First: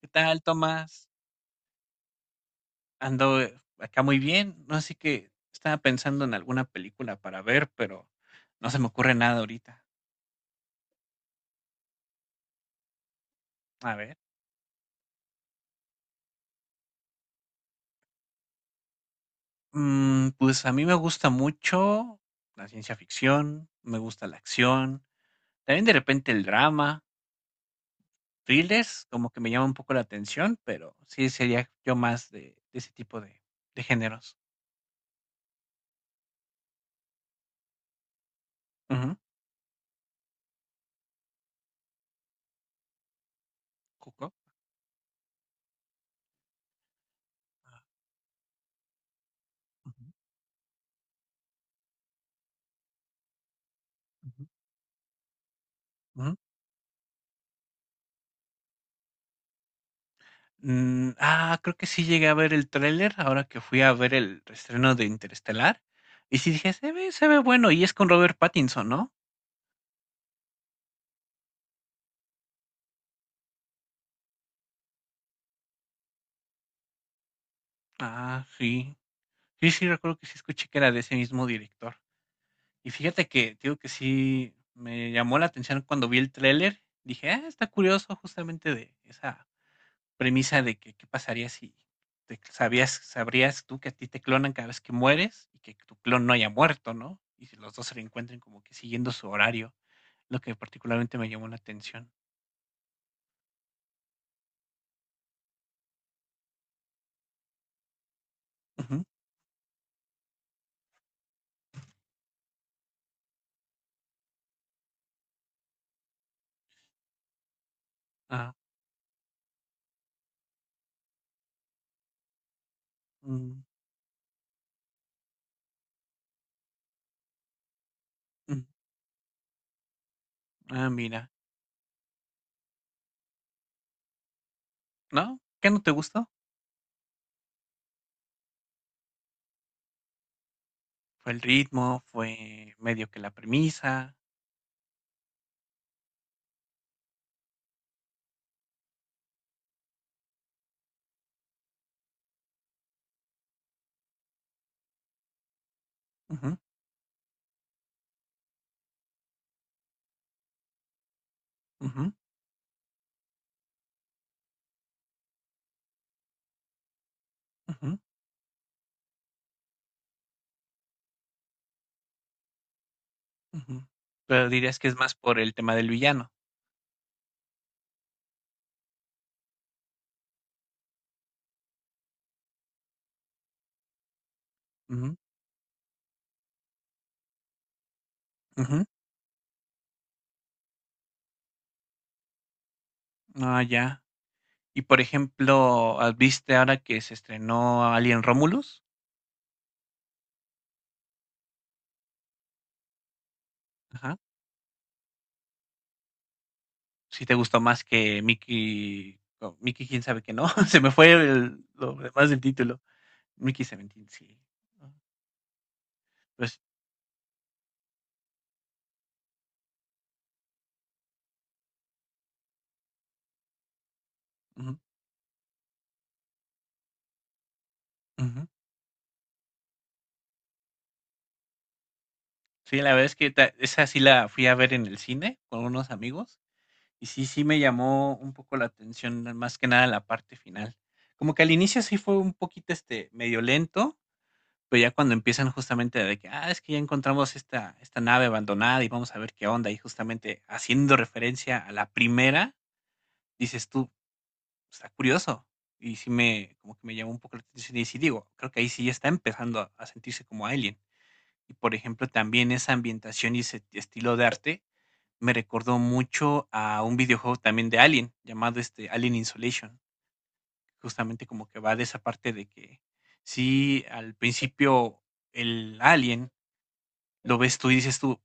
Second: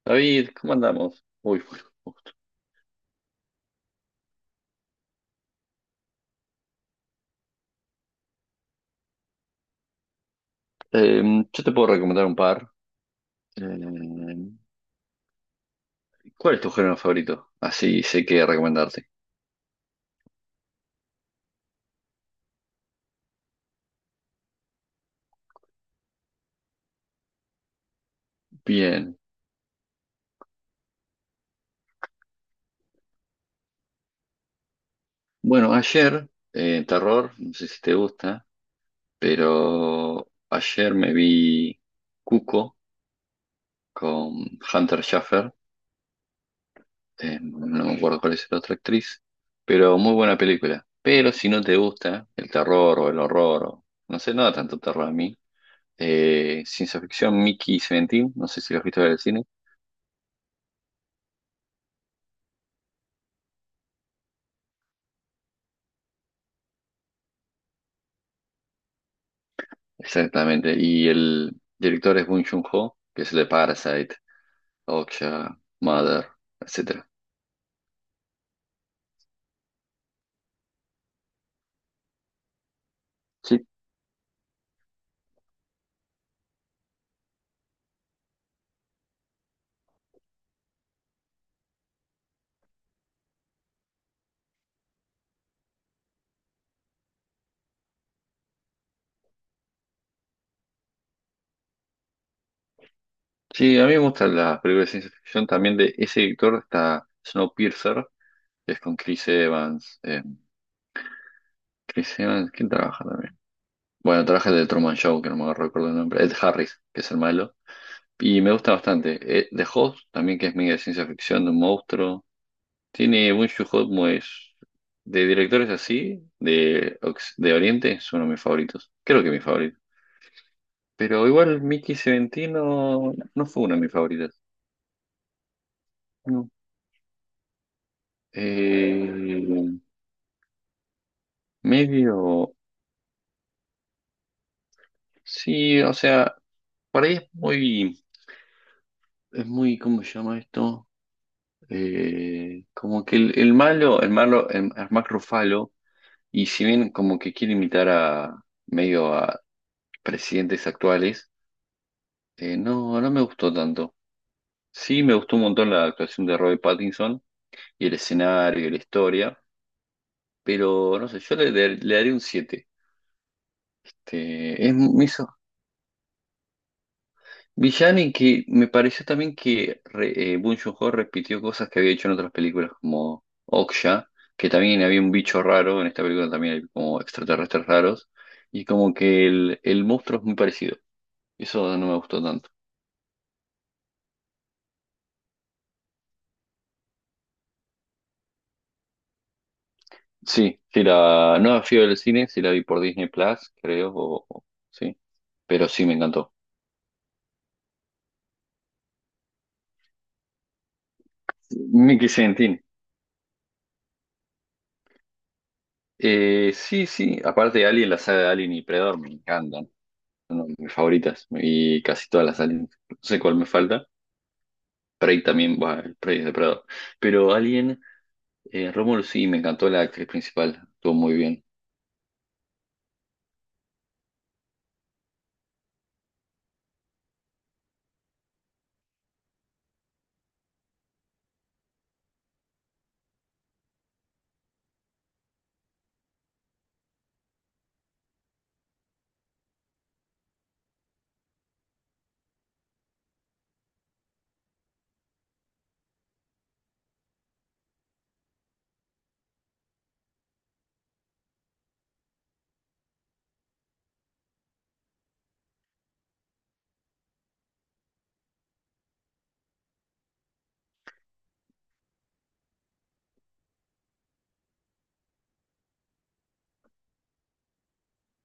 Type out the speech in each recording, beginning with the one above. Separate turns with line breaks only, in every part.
¿Qué tal,
David, ¿cómo
Tomás?
andamos? Uy, uy.
Ando acá muy bien, no así que estaba pensando en alguna película para ver, pero no se me ocurre nada ahorita.
Yo te puedo recomendar un par.
A ver,
Em, ¿cuál es tu género favorito? Así sé qué recomendarte.
pues a mí me gusta mucho la ciencia ficción, me gusta la acción, también de repente el drama, thrillers,
Bien.
como que me llama un poco la atención, pero sí sería yo más de ese tipo de géneros.
Bueno, ayer, terror, no sé si te gusta,
Ujú.
pero ayer me vi Cuco
Coco.
con Hunter Schafer. No me acuerdo cuál es la otra actriz, pero
Ujú,
muy buena película. Pero si no te gusta el terror o el horror, o, no sé,
ujú,
nada tanto terror a mí.
ujú.
Ciencia ficción, Mickey y Seventeen, no sé si lo has visto en el cine.
Ah, creo que sí llegué a ver el tráiler ahora que fui a ver el estreno de Interestelar. Y sí dije, se ve bueno. Y es con Robert Pattinson, ¿no?
Exactamente. Y el director es Bong Joon-ho, que es el de Parasite, Okja, Mother, etcétera.
Ah, sí. Sí, sí, recuerdo que sí escuché que era de ese mismo director. Y fíjate que,
Sí.
digo que sí me llamó la atención cuando vi el tráiler. Dije, ah, está curioso justamente de esa premisa de que qué pasaría si te sabrías tú que a ti te clonan cada vez que mueres y que tu clon no haya muerto, ¿no? Y si los dos se reencuentren como que siguiendo su horario. Lo que particularmente me llamó la atención.
Sí, a mí me gustan las películas de ciencia ficción. También de ese director está Snowpiercer, que es con
Ujú.
Chris Evans. Chris Evans, ¿quién trabaja también? Bueno, trabaja el de Truman Show, que no me recuerdo el nombre. Ed Harris, que es el malo. Y me
Ah,
gusta bastante. The Host, también que es medio de ciencia ficción, de un monstruo. Tiene Bong
mm,
joon es de directores así, de Oriente, es uno de mis
mm.
favoritos. Creo que mi favorito.
Ah,
Pero
mira.
igual Mickey Seventino no fue uno de mis favoritos.
¿No? ¿Qué no te gustó?
No. Eh,
Fue el ritmo,
medio.
fue medio que la premisa.
Sí, o sea, por ahí es muy. Es muy, ¿cómo se llama esto? Como que el malo, el malo, el Mark Ruffalo, y
Ujú,
si bien como que quiere imitar a medio a presidentes actuales,
ujú,
no, no me gustó tanto. Sí, me gustó un montón la actuación de Robert Pattinson y el
ujú,
escenario y la historia, pero no sé, yo le daré un 7.
ujú. Pero
Este, es
dirías que es
me
más
hizo
por el tema del villano.
villano y que me pareció también que Bong Joon-ho repitió cosas que había hecho en otras películas como Okja, que también había un
Ujú,
bicho raro, en esta película también hay como extraterrestres raros, y
ujú.
como que el monstruo es muy parecido. Eso no me gustó tanto.
Ah, ya. Y por ejemplo, ¿viste ahora que se estrenó Alien Romulus?
Sí, sí la no fui del cine, sí la vi por Disney Plus, creo,
Ajá.
sí, pero sí me encantó.
Si te gustó más que Mickey, o Mickey, quién sabe que no. Se me fue lo
Nicky
demás del
Sentin.
título. Mickey Seventeen, sí. Ah.
Eh,
Pues.
sí, sí, aparte de Alien, la saga de Alien y Predator me encantan. Son de mis favoritas y casi todas las Alien. No sé cuál me falta. Prey también, va, el Prey es de Predator. Pero Alien,
Ujú.
Romulus sí, me encantó la actriz principal, estuvo muy bien.
Sí, la verdad es que ta esa sí la fui a ver en el cine con unos amigos, y sí, sí me llamó un poco la atención, más que nada la parte final. Como que al inicio sí fue un poquito, este, medio lento, pero ya cuando empiezan justamente de que: "Ah, es que ya encontramos esta nave abandonada y vamos a ver qué onda", y justamente haciendo referencia a la primera, dices tú: "Está curioso". Y sí me como que me llamó un poco la atención y sí digo, creo que ahí sí ya está empezando a sentirse como Alien. Y, por ejemplo, también esa ambientación y ese estilo de arte me recordó mucho a un videojuego también de Alien, llamado, este, Alien Isolation. Justamente como que va de esa parte de que sí, al principio el alien lo ves tú y dices tú:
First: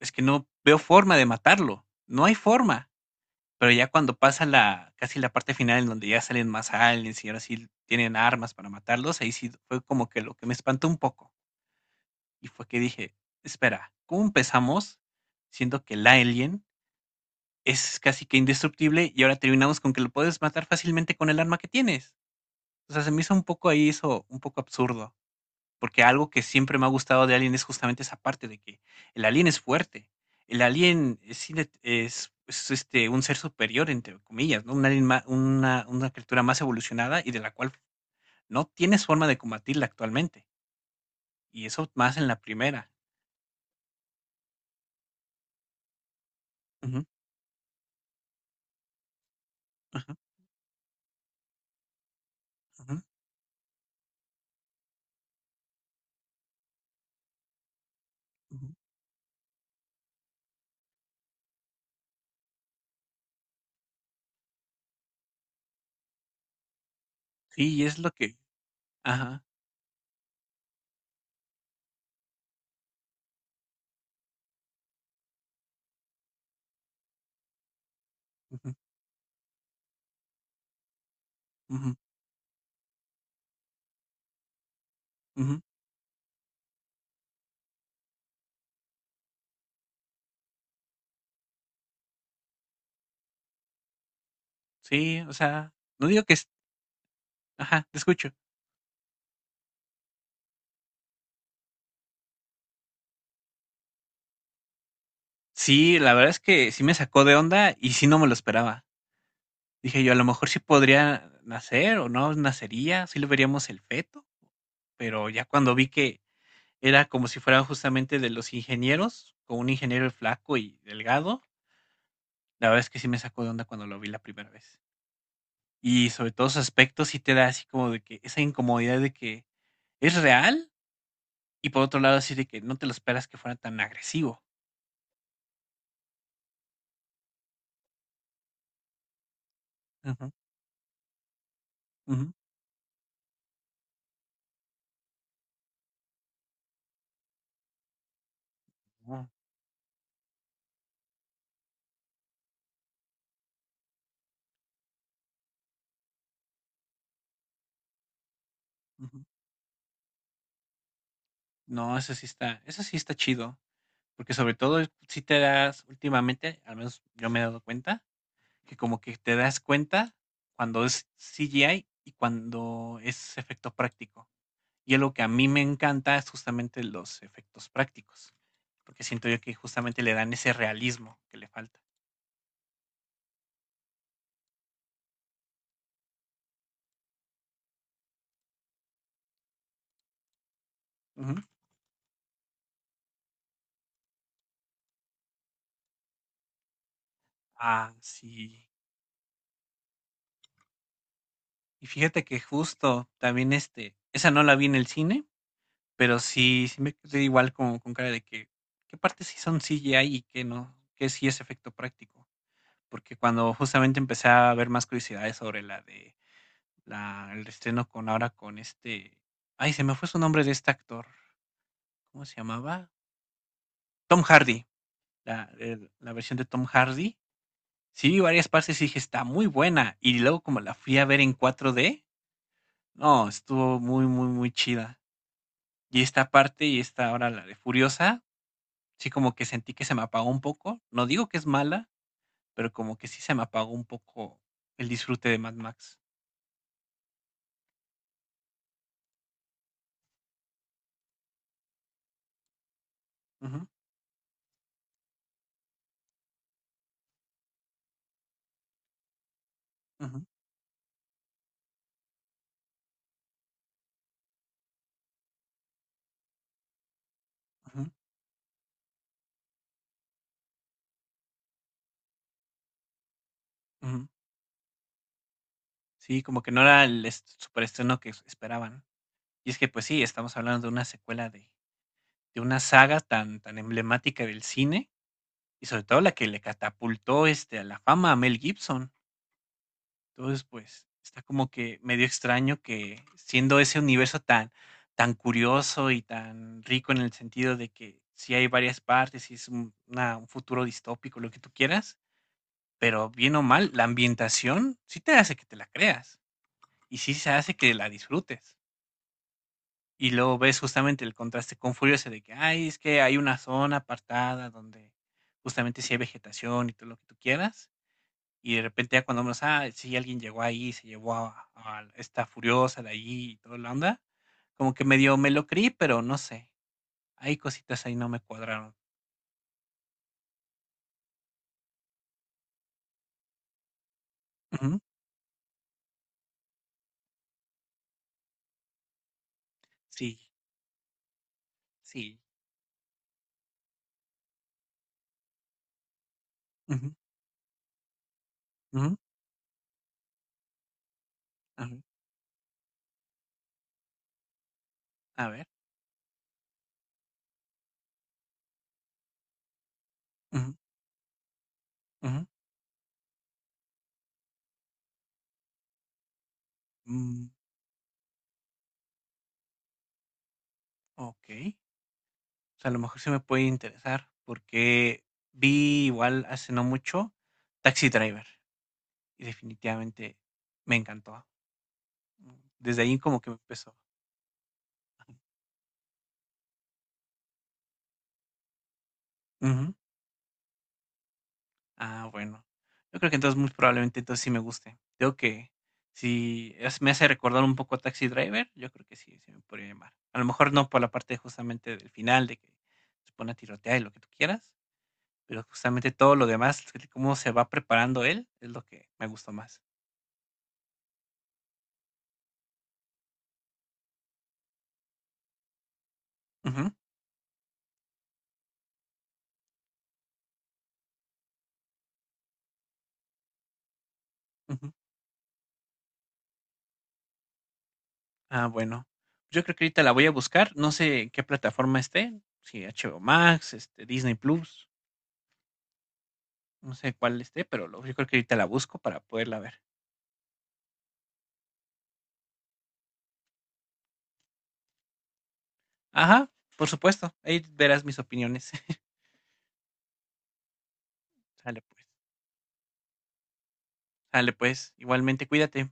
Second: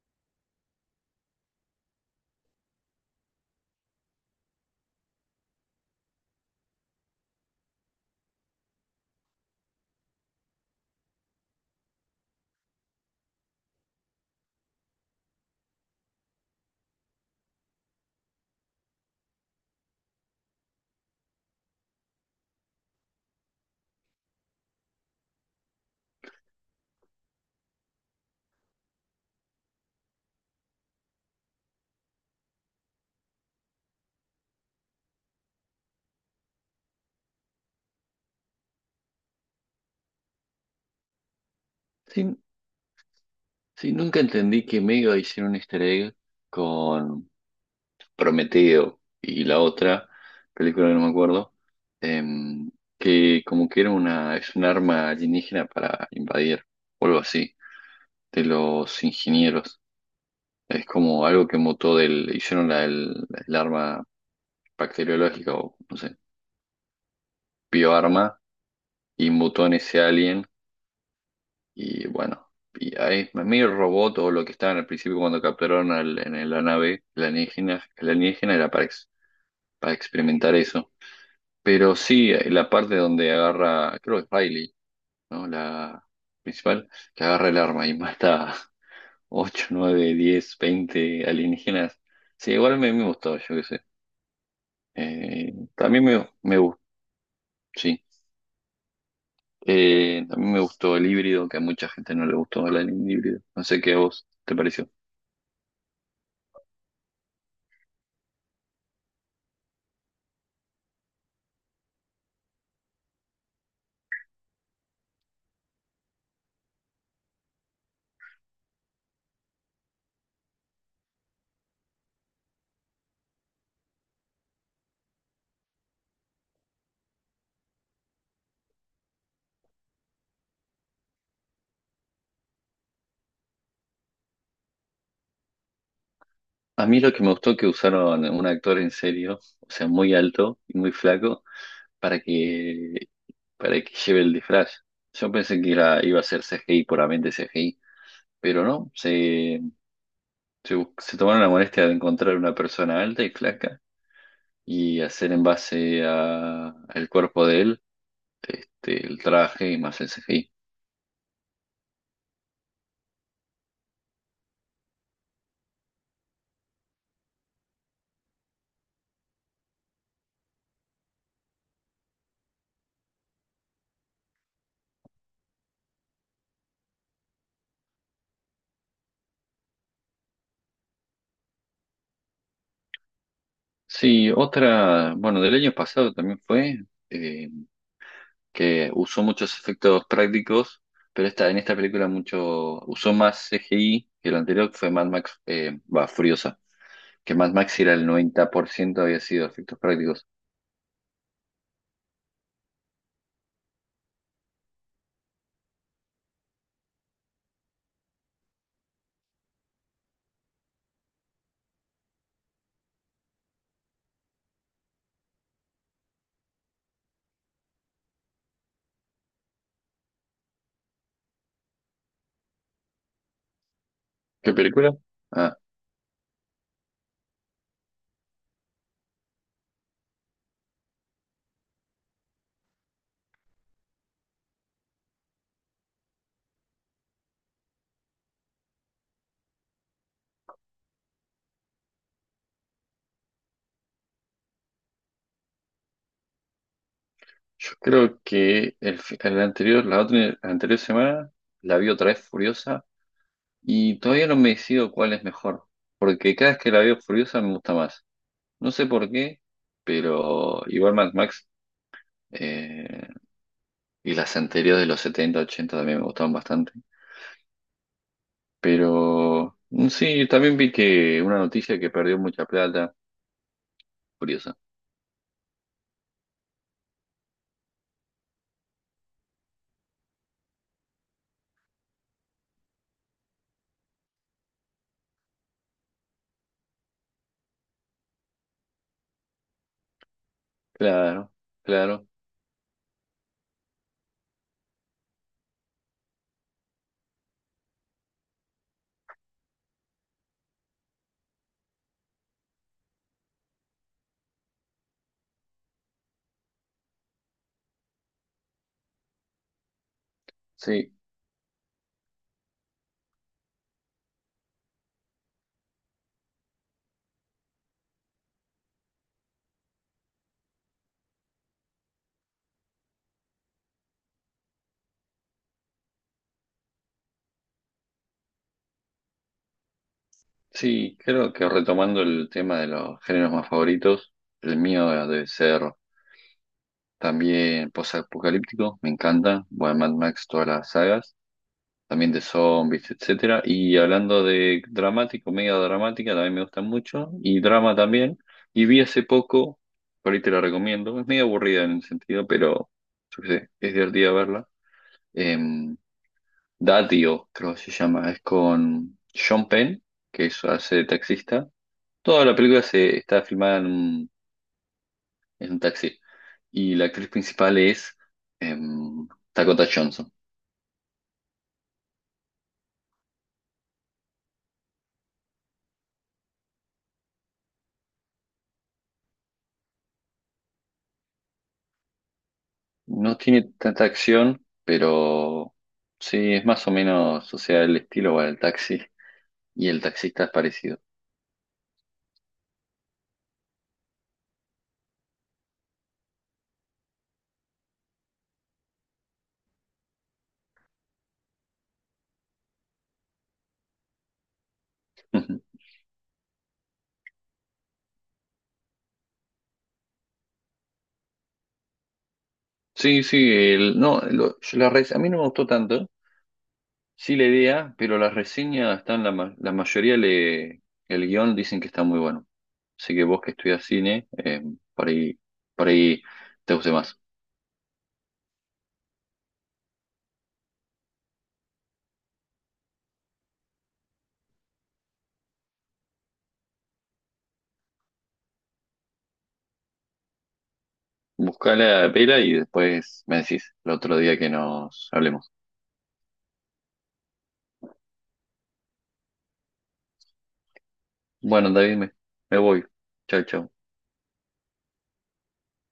"Es que no veo forma de matarlo, no hay forma". Pero ya cuando pasa la casi la parte final en donde ya salen más aliens y ahora sí tienen armas para matarlos, ahí sí fue como que lo que me espantó un poco. Y fue que dije, espera, ¿cómo empezamos siendo que el alien es casi que indestructible y ahora terminamos con que lo puedes matar fácilmente con el arma que tienes? O sea, se me hizo un poco ahí eso, un poco absurdo, porque algo que siempre me ha gustado de Alien es justamente esa parte de que el alien es fuerte, el alien es un ser superior, entre comillas, ¿no? Un alien una criatura más evolucionada y de la cual no tienes forma de combatirla actualmente. Y eso más en
Sí,
la primera.
sí, nunca entendí que Mega hicieron un easter egg
Ujú,
con Prometeo y la otra
ujú,
película que no me acuerdo, em,
ujú,
que como que era es un arma alienígena para invadir o algo así, de
ujú.
los ingenieros. Es como algo que mutó del, hicieron el arma bacteriológica o no sé,
Sí, es lo que
bioarma y
ajá.
mutó en ese alien y bueno, y ahí medio robot o lo que estaban al principio cuando capturaron en la nave, el alienígena era
Ujú,
para experimentar eso.
ujú,
Pero sí, la parte donde agarra, creo que es Riley, ¿no?
ujú.
La principal, que agarra el arma y mata 8 9 10 20 alienígenas. Sí, igual me gustó, yo qué sé.
Sí, o
Eh,
sea,
también
no digo
me,
que es
me gustó,
ajá, te
sí.
escucho.
También me gustó el híbrido, que a mucha gente no le gustó el anime híbrido. No sé qué a vos te pareció.
Sí, la verdad es que sí me sacó de onda y sí no me lo esperaba. Dije yo, a lo mejor sí podría nacer o no nacería, sí lo veríamos el feto, pero ya cuando vi que era como si fuera justamente de los ingenieros, con un ingeniero flaco y delgado, la verdad es que sí me sacó de onda cuando lo vi la primera vez. Y sobre todo sus aspectos sí te da así como de que esa incomodidad de que ¿es real? Y por otro lado, así de que no te lo esperas que fuera tan agresivo.
A mí lo que me gustó que usaron un actor en serio, o sea, muy
Ujú,
alto y muy flaco, para
ujú,
que, para que lleve el disfraz. Yo pensé que iba a ser C G CGI, puramente CGI, pero no,
no,
se tomaron la molestia de encontrar una persona alta y flaca y hacer en base al cuerpo de él, este,
ujú.
el traje y más el C CGI.
No, eso sí está chido, porque sobre todo si te das últimamente, al menos yo me he dado cuenta, que como que te das cuenta cuando es CGI y cuando es efecto práctico. Y es lo que a mí me encanta es justamente los efectos prácticos, porque siento yo que justamente le dan ese realismo que le falta.
Sí, otra, bueno, del año pasado también fue, eh, que usó muchos efectos prácticos, pero
Ujú.
en esta película mucho, usó más CGI que lo anterior, que fue Mad Max, va, Furiosa, que Mad Max
Ah,
era el
sí.
90% había sido efectos prácticos.
Y fíjate que justo también, este, esa no la vi en el cine, pero sí, sí me quedé igual como con cara de que, ¿qué partes sí son CGI y qué no? ¿Qué sí es efecto práctico? Porque cuando justamente empecé a ver más curiosidades sobre la de el estreno con ahora ay, se me fue su nombre de este actor, ¿cómo se llamaba? Tom
¿Qué
Hardy,
película? Ah,
la versión de Tom Hardy. Sí vi varias partes y dije, está muy buena. Y luego como la fui a ver en 4D, no, estuvo muy, muy, muy chida. Y esta parte, y esta ahora la de Furiosa, sí como que sentí que se me apagó un poco. No digo que es mala, pero como que sí se me apagó un poco el disfrute de Mad Max.
yo creo que el anterior, la otra, la anterior semana la vi otra vez Furiosa
Ujú,
y todavía no me decido cuál es mejor, porque cada vez que la veo Furiosa me gusta más. No sé por qué.
ujú,
Pero igual Mad Max, Eh, y las anteriores de los 70 80 también me gustaban bastante.
ujú,
Pero sí, también vi que una noticia que perdió mucha plata.
ujú.
Curiosa.
Sí, como que no era el superestreno que esperaban. Y es que, pues sí, estamos hablando de una secuela de una saga tan, tan emblemática del cine, y sobre todo la que le catapultó este, a la fama a Mel Gibson. Entonces, pues, está
Claro,
como que medio
claro.
extraño que siendo ese universo tan, tan curioso y tan rico en el sentido de que sí hay varias partes y es un un futuro distópico, lo que tú quieras, pero bien o mal, la ambientación sí te hace que te la creas y sí se hace que la disfrutes. Y luego ves
Sí,
justamente el contraste con Furiosa de que, ay, es que hay una zona apartada donde justamente sí hay vegetación y todo lo que tú quieras y de repente ya cuando vemos, ah, sí, alguien llegó ahí, se llevó a esta furiosa de ahí y toda la onda, como que medio me lo creí, pero no sé, hay cositas ahí no me cuadraron.
sí, creo que retomando el tema de los géneros más favoritos, el
Ujú.
mío debe ser también post-apocalíptico. Me encanta. Bueno, Mad
Sí,
Max, todas las sagas. También
sí.
de zombies, etcétera. Y hablando de dramático, media dramática, también me gustan
Ujú,
mucho, y drama también. Y vi
ujú,
hace poco, por ahí te la recomiendo, es medio aburrida en
ujú.
el sentido, pero yo qué sé, es divertida verla.
A ver.
Em, Datio, creo que se llama, es con Sean Penn, que es,
Ujú,
hace de taxista. Toda
ujú,
la película se está filmada en un, taxi. Y la actriz
mm,
principal es em, Dakota Johnson.
ok. O sea, a lo mejor se me puede interesar porque vi igual hace no mucho Taxi Driver y definitivamente me encantó. Desde ahí
No
como que me
tiene
empezó.
tanta acción, pero sí, es más o menos, o sea, el estilo va del taxi y
Ujú.
el taxista es parecido.
Ah, bueno. Yo creo que entonces muy probablemente entonces sí me guste. Creo que si me hace recordar un poco a Taxi Driver, yo creo que sí, sí me podría llamar. A lo mejor no por la parte justamente del final, de que se pone a tirotear y lo que tú quieras,
Ujú.
pero justamente todo lo demás, el cómo se va preparando él, es lo que me gustó más.
Sí, sí, no, a mí no me gustó tanto,
Ujú,
sí la idea, pero las reseñas están, la mayoría el guión dicen que está muy bueno. Así que vos que estudias cine,
ujú.
por ahí, por ahí te guste más.
Ah, bueno. Yo creo que ahorita la voy a buscar. No sé en qué plataforma esté, si HBO Max, Disney Plus, no sé cuál esté, pero yo creo que ahorita la busco para poderla ver.
Buscá la pela y después me decís el otro día que nos hablemos.
Ajá, por supuesto, ahí verás mis opiniones.
Bueno,
Sale
David,
pues,
me voy. Chao, chao.
sale pues, igualmente cuídate.